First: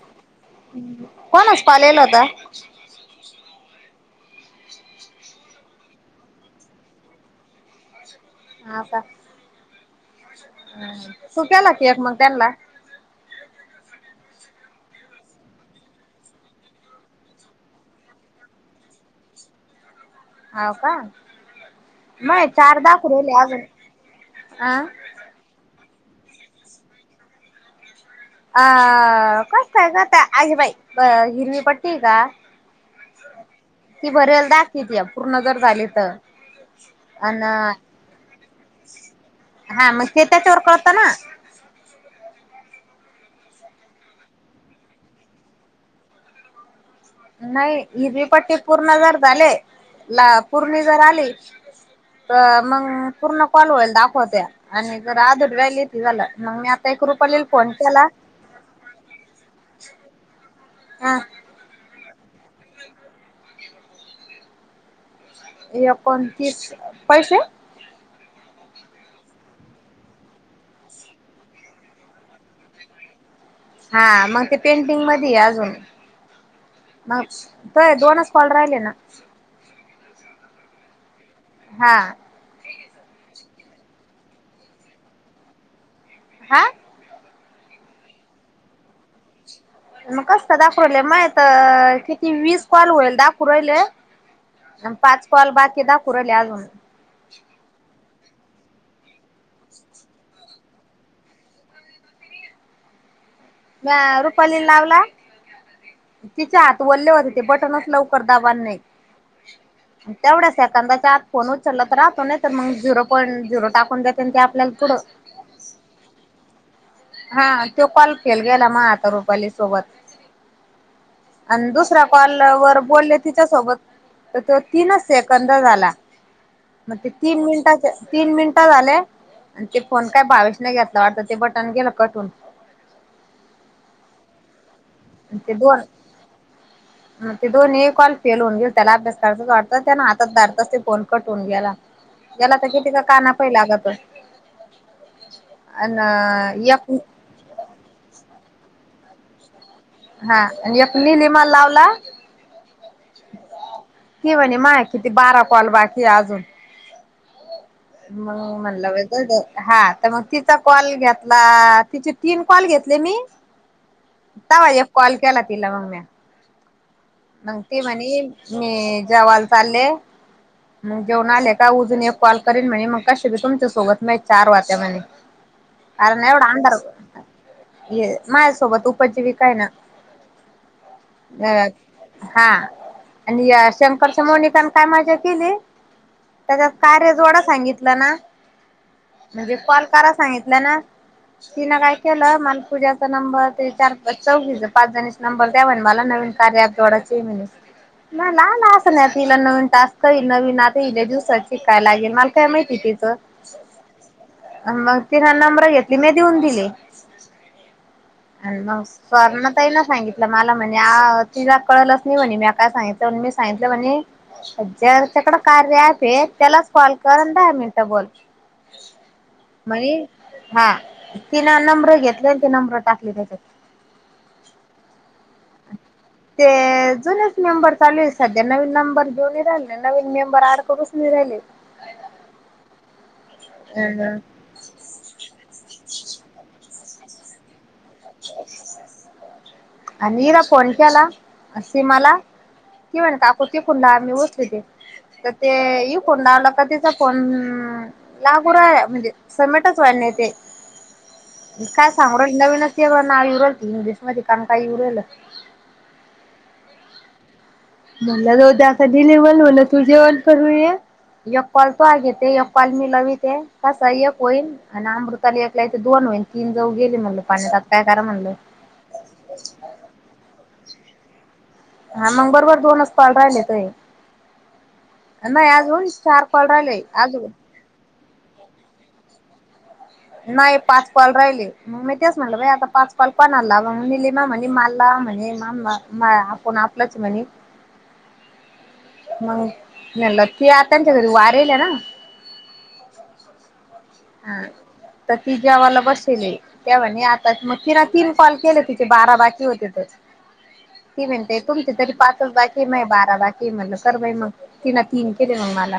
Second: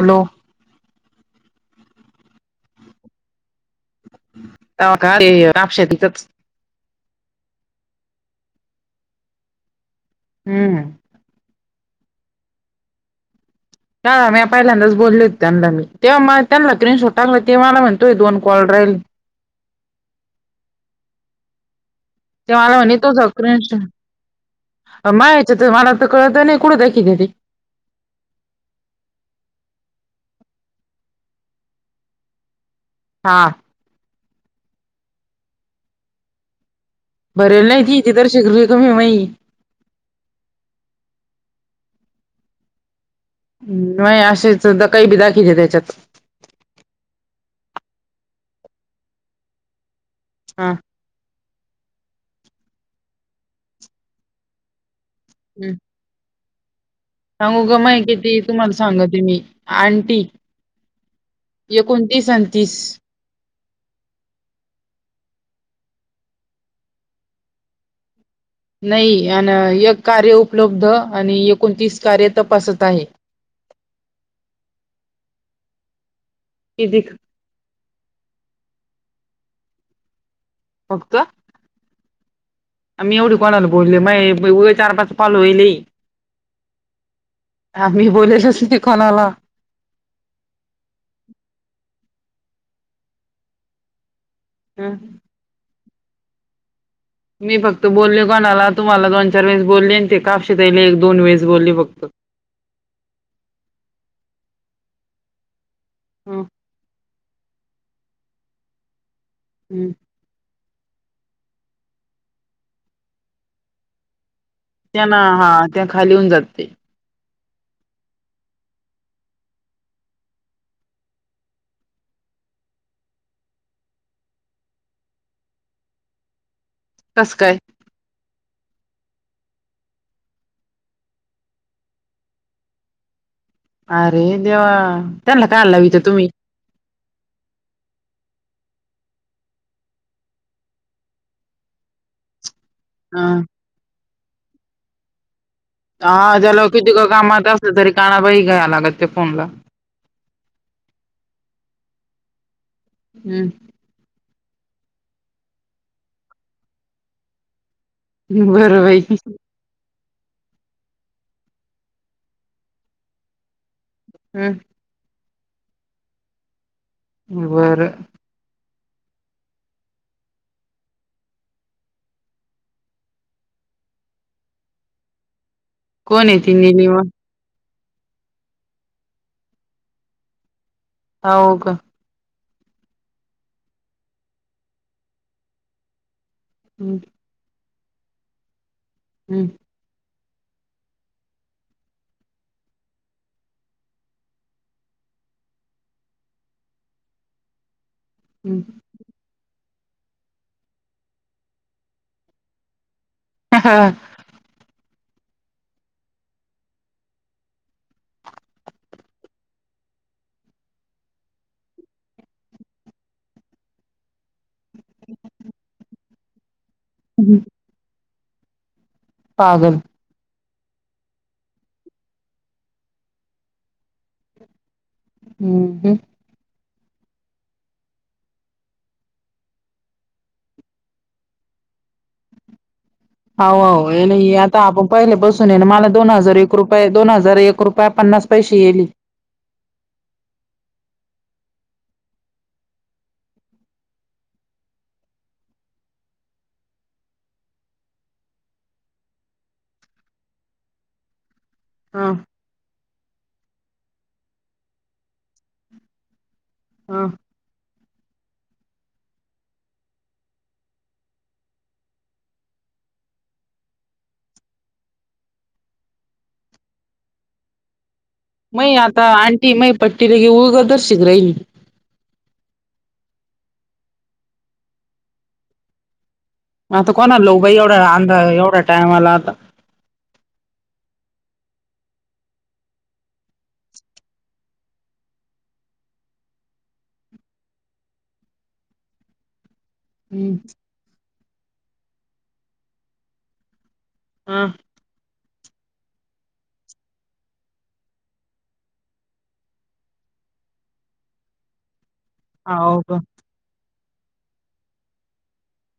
Hello! कोणाचा call येला होता? [unintelligible] का ते राक्ष [unintelligible] हाव का? हम्म तू केला की एक मग त्यांना. हा मी पहिल्यांदाच बोलले होते त्यांना मी, तेव्हा म त्यांना क्रीनशूट टाकला तेव्हा मला म्हणतोय दोन कॉल राहील. हो का? मय ते मला चार म्हणे दाखवु राहायले अजून अ अ मा याच्या तर मला तर कळत नाही कुठं दाखीतेती. अ कस काय ग आतां, आगे बाई हिरवी पट्टी का हा ती भरेला दाखवितया, पूर्ण जर झाली तर. अन भरेल नाही, ती ति तर रेश रिकामी मई हा म ते त्याच्यावर कळतं ना. नाही असे सुधा काही बी दाखीते त्याच्यात. नाही हिरवी पट्टी पूर्ण जर झाले, ला हा पूर्ण जर आली तर मग पूर्ण कॉल होईल दाखवत्या, आणि जर अधुरी राहिली की झालं, मग मी आता एक रु सांगू का माय किती, तुम्हाला सांगते मी, आंटी हा एकोणतीस अन तीस एकोणतीस पैसे नाही, आणि एक कार्य उपलब्ध आणि एकोणतीस कार्य तपासत आहे. हा, मग ते पेंडिंग मध्ये अजून, किती मग माझे दोनच कॉल राहिले ना. फक्त? हा आम्ही एवढे कोणाला बोलले, मा बई उग चार पाच कॉल होईले. हा आम्ही बोलेतच नाय कोणाला. मग कस काय दाखू राहिले? माए तर किती वीस कॉल होईल दाखु राहिले. अन पाच कॉल बाकी दाखवू राहिले अजून. मी फक्त बोलले कोणाला, तुम्हाला दोन चार वेळेस बोलले, अन ते कापशीताईला एक दोन वेळेस बोलले फक्त. म्या रुपाली लावला, तिच्या हात वल्ले होते ते बटनच लवकर दबान नाही. हम्म तेवढ्या सेकंदाच्या आत फोन उचलला तर राहतो, नाहीतर मग झिरो पॉईंट झिरो टाकून देतेन ते आपल्याला पुढं तेना हा त्या खाली होऊन जाते. हा, तो कॉल फेल गेला मा तर रुपाली सोबत. आणि दुसऱ्या कॉल वर बोलले तिच्यासोबत तर तो तीनच सेकंद झाला, मग ते कस तीन काय मिनिटाच्या तीन मिनिटं झाले, आणि ते फोन काय बावीस नाही घेतला वाटत ते बटन गेलं कट होऊन. अरे देवा! त्यांना ते काय दोन लावीत [inaudible] हा ते दोन ही कॉल फेल होऊ गेले, त्याला अभ्यास करायचा होता वाटतं त्यानं हातात धरताच ते फोन कट होऊन गेला. याला तर किती का काना पै लागातोय् हा ज्याला कितिका कामात असलं तरी कानाबाई घ्या लागत ते फोन ला. हा, आणि एक निलिमा लावला. हम्म क म्हणे मा किती बारा कॉल बाकी अजून हम बरं नला बाई वधड हा तर मग तिचा कॉल घेतला तिचे तीन कॉल घेतले मी त पाहिज कॉल केला तिला मग म्या नंगती बरं म्हणे मी जवाल चालले मग जेवण आले का उजून एक कॉल करीन म्हणे मग कशी तुमच्या सोबत म चार वात्या म्हणे कोण आहे ती निलीम ये माझ्यासोबत उपजीविकय ना हो का हा आणि शंकरच्या मोनिकने काय मजा केली त्याच्यात कार्य जोडा सांगितलं ना म्हणजे कॉल करा सांगितलं ना तिनं काय केलं मला पूजाचा नंबर ते चार चौकीच पाच जणी नंबर द्यावा मला नवीन कार्या जोडाचे मि नाही तिला नवीन टास्कहील नवीन आतईले दिवसात शिकायला लागेल मला काय माहिती तिचं हा मग ति ह नंबर घेतली मी देऊन दिली आणि मग स्वर्ण त ना सांगितलं मला म्हणजे आ तिला कळलच नाही म्हणे मी काय सांगितलं मी सांगितलं म्हणे ज त्याकडं कार्य आहे त्याला कॉल कर आणि दहा मिनट बोल पागल म्हज हा ति ना नंम्र घेतले आणि ती नंब्र टाकली त्याच्यात हम्म ह ते जुनच मेंबर चालू आहे सध्या नवीन नंबर घेऊन राहिले नवीन मेंबर आड करच नाही राहिले हो अ आता आपण पहिले बसून ये मला दोन हजार एक रुपये दोन हजार एक रुपया पन्नास पैसे येली आणिरा फोन केला सीमा ला की म्हणतको त खुनला आम्ही चली ते तर ते ये कोणी आला का तिचा फण लागू रा म्हणजे सबमेटच वाढणे ते काय हा सांगर नवीनच ते ब ना उरलते इंग्लिश मध्ये कारण काही उरल हा मलाोद डिलेवण म्हलं तू जेवण करूया यगपाल तो घेते यगपाल मी लवीिते कसा एकक होईल आणि अमृताली एकला इथे दोन होईन तीन जाऊ गेले म्हणल पाण्यातात काय करा म्हणलं मई आता आंटी मय पट्टी रगी उळग दर शग राहि म हा मग बरोबर दोनच पाल राहिले तय नाही आज हो स्टार आता कोणा लोई एवढा अंधा एवढा टायम आला आता नाही पाच कॉल राहिले मग मी तेच म्हटलं बा आता पाच पाल पण आला निलीमा म्हणे माला म्हणे आपण च म्हणे मग ल हम्म त आ त्यांच्या घरी वारेल ना. हा तर ती जेवाला बसेल तेव्हा आता मग तिला तीन कॉल केले तिचे बारा बाकी होते ते. ती म्हणते तुमची तरी पाच जाखे हाव नाही का बारा लागे ते म्हणलं तर बाई मग तिन तीन केले मग मला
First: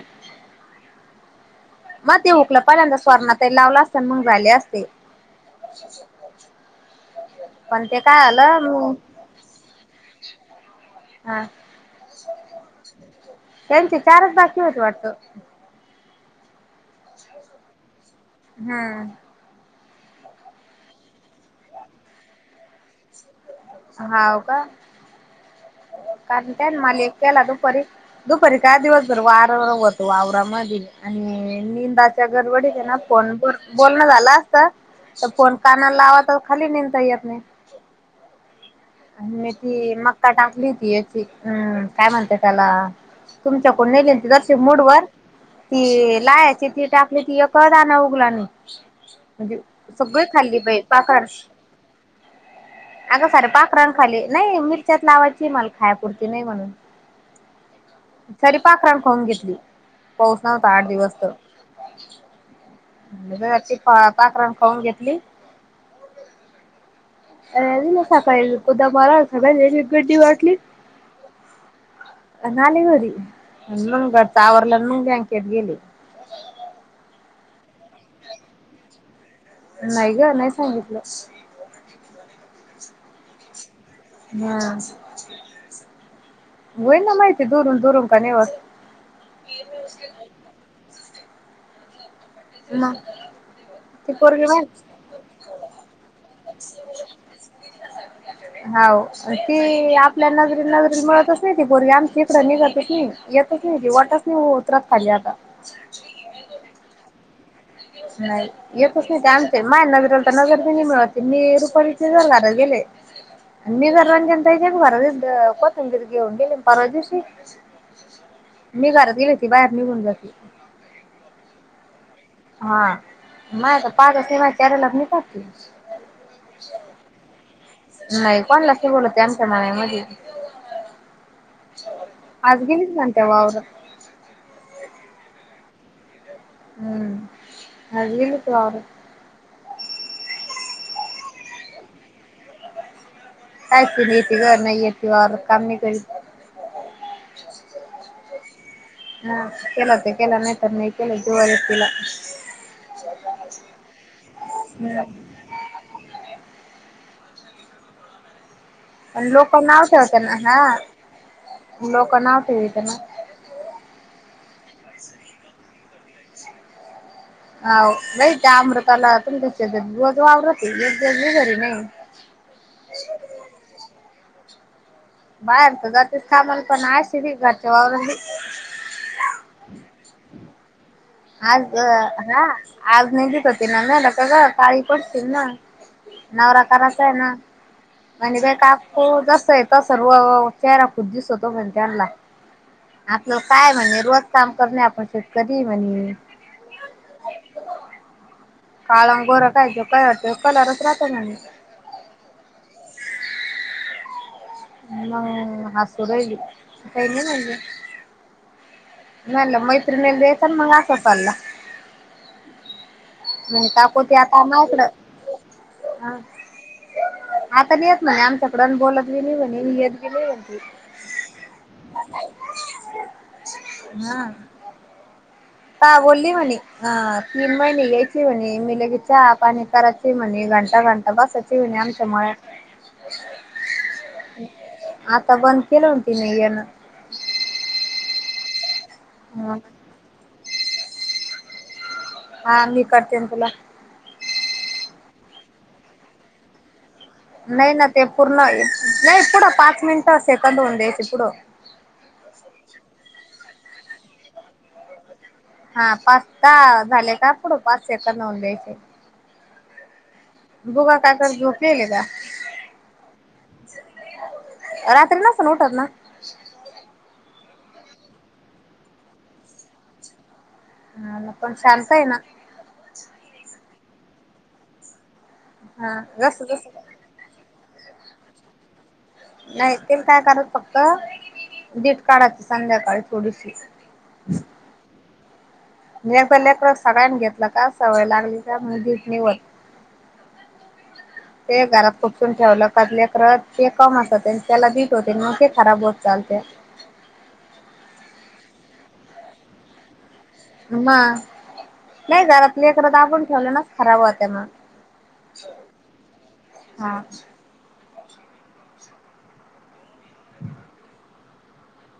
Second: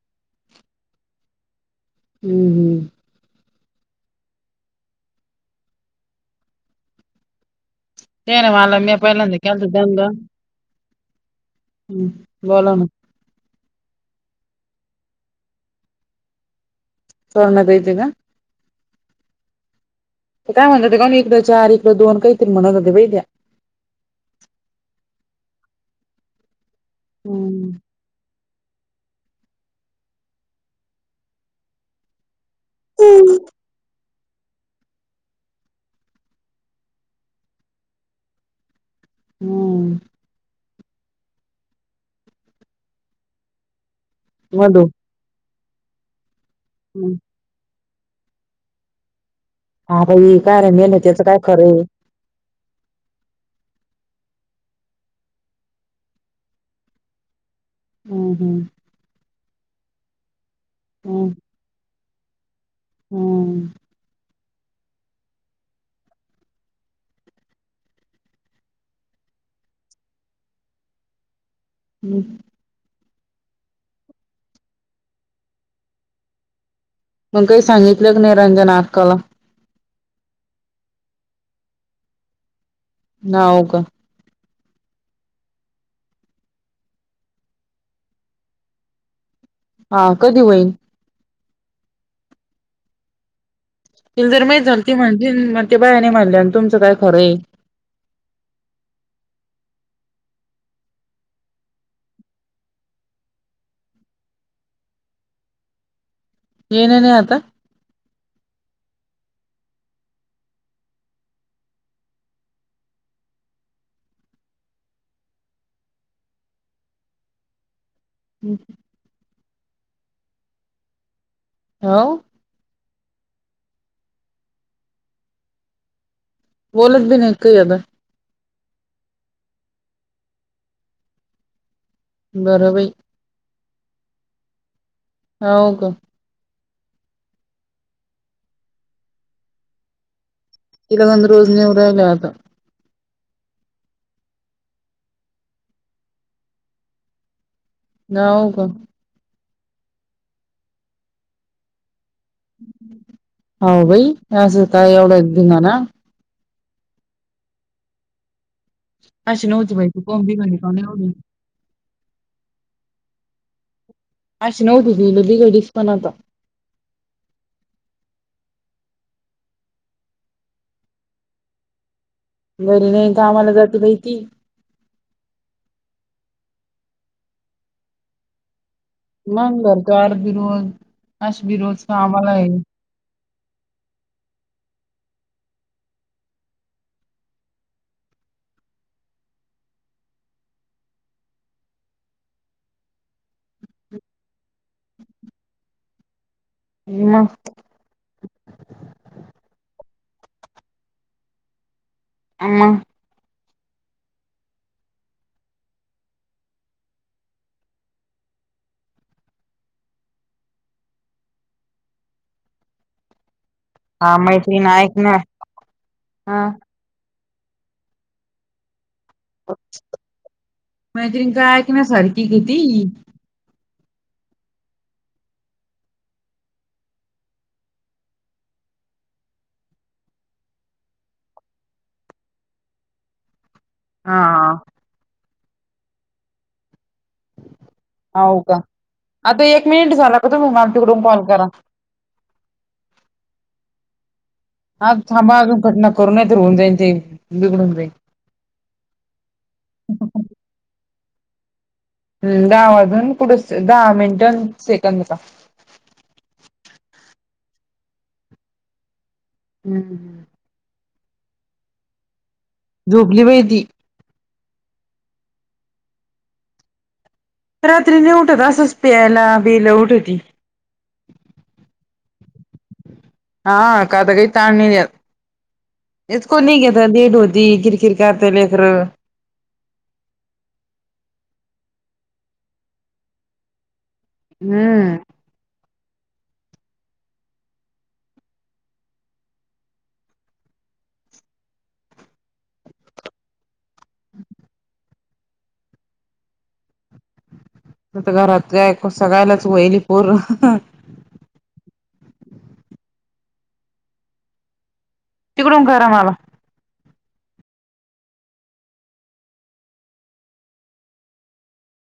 मध्ये होकला हम्म पहिलंद अस. स्र्णात लावला असत मग झाले असते पण ते काय आलं मग. केलत दंग हा हम् बोला ना. त्यांचे चारच बाग किवती वाटतं सोर्णमध्येयेत ना. हम्म काय म्हणतात का एकक चार एकक दोन काहीतरी म्हणत जात बै त्या्या हाव का कारण त्या मला एक केला हम्म तोपरी. दुपारी काय दिवस भर वार होत वावरामध्ये आणि निंदा गरडी ना फन ब झाला असत फोण काना लावा तर खाली नेता येत नाही आणि मी ती मक्का टाकली होती याची अम् काय म्हणते त्याला. तुमच्याकडून ने ज मुड मधू वर ती लायाची ती टाकली ती एक कदाना उगलाने म्हणजे हा सगळी बाई खाल्ली काय रे पा पाख मेहनतीच काय खरं आहे. अंग सरपा मकां खाली नाही मिरच्यात लावायची मला खायपुरती नाही म्हणून. हम्म हम्म सरी पाखराण खाऊन घेतली पोच नव्हता आठ दिवस तर हम्म ची पाखरण खाऊन घेतली. अ ना सकाळी उदा मला सगळ्यां गर्दी वाटली हम् न आली घरी अ टावरला बँकेत गेले मग काही सांगितलं क नाही रंजन आकाला. नाही ग नाही सांगितलं ना होग हा होई ना माहिती दुरून दुरून काव. हा कधी होईल ह तिला जर म झाल ती म्हणजे मग ते बायाने म्हणले आणि तुमचं काय खरं आहे. हा ती आपल्या नजरला नजर मिळतच नाही ती पूर्वी आम क रणींग जातच नाही येत कशी वाटच नाही उतरात खाली आता येनन आता नाही येतच नाही ते आमचे माय नजर आला तर नजर दे नाही मिळते मी रुपा ज घरात गेले. मर रंजन तज बरोबर कोथिंबीरघेऊंन गेल परावा दिवशी. हम्म मी घरात गेली होती बाहेर निघून जाते. हो हा माय पाच सिवाय कर लग नि पा बोलत बी नाही काही अता नाही कोणला अस बोलते आमच्या नाना म बरबई हो का हम्म हग म तर ए नंद रोज नेव राला आता ची नीती कर नाही य तर काम नाही कर हो का हा केलं ते केला नाहीतर नाही केलं जुवारी तिला हो भाई अस असं काय हम्म एवढं दिंग ना प अशी लोक नव्हती नाव बाई ती ठेव कोण त्यांना हा बिघडली कोण एवढी लोक नाव ठेवी त्यांना असशी न होत ल बीघ दिस पणता ह नाही त्या अमृताला तुमच्या शमृती यली घरी नाही घरी नाही का आम्हाला जात बाहिती बाहेर का गरतीच थांमाल पण आहे श घरच्या वावर मंग [unintelligible] आस्मि आज रोज कामाला हा ये. आज नाही देत होते ना गं नका गं काळी पडतील ना नवरा कराचा हाय ना आणि ते काकू जस आहे तस सर्व चेहरा खूप दिसतो पण त्यांना आपलं काय म्हणे रोज काम करण हाय आपण शेतकरीये म्हणी मं काळं नं गोरं कायच कलरचं त कलरच राहतो ना नी मंग मंग हसू राहिली पहिली म्हणली मी म्हणलं मैत्रिणी आणले चल मंग अस पला मंग ता होते हा आता आम्ही मैत्रीण ऑफडं ऐकणार हा आता नय येत म्हणे आमच्याकड बोलत बी नय म्हणे येत बी नाय म्हणती. मैत्रिणचा ऐकण्यासारखी की ग ती हा कां बोलली म्हणे हा तीन महिने यायचीय म्हणे मी लगेच चहा पाणी करायची म्हणे घंटा घंटा बसाय चय आमच्या मळ्यात हा आता बंद केलं म्हणती मी येन हाव का आता एक मिनिट झाला का तुम्ही मला तिकडून कॉल करा. हा मी करते न तुला थांब थांबा अजून कट नका करू नायतर होऊन जाईन ते बिघडून नाय ना ते पूर्ण नाही पुढं पाच मिनिटं सेकंद होऊन द्यायच पुढं हम्म दहा वाजून पुठ दहा मिनिट सेकंद का हा पाचता झाले का पुढं पाच सेकंद जाऊन द्यायचे. हूं हूं बुगा काय कर झोपेली का? झोपली बाई ती रात्री नसण उठत ना रात्री नय उठत असंच प्यायला बियला उठती. हा म पण शांत आहे ना. हा आता काय ताण नाही येत. हा हेच जस कोणी जस घेता देईत होती किरकिर करता लेकरं नाय पण काय कराच फक्त दीट काढाची संध्याकाळी थोडीशी हम्म म एकदा लेकरा सगळ्यांनी घेतला का सवय लागली का म दीट होत. ते घरात कुपसून ठेवलं कां लेकर ते कम होते त्याला दिट होते मंग ते खराब होत चालते. आता घरात काय सगळ्यालाच वयली पोर म नाही घरात लेकरं दाबून ठेवले नाच खराब होत्या मग तिकडून करा माला हा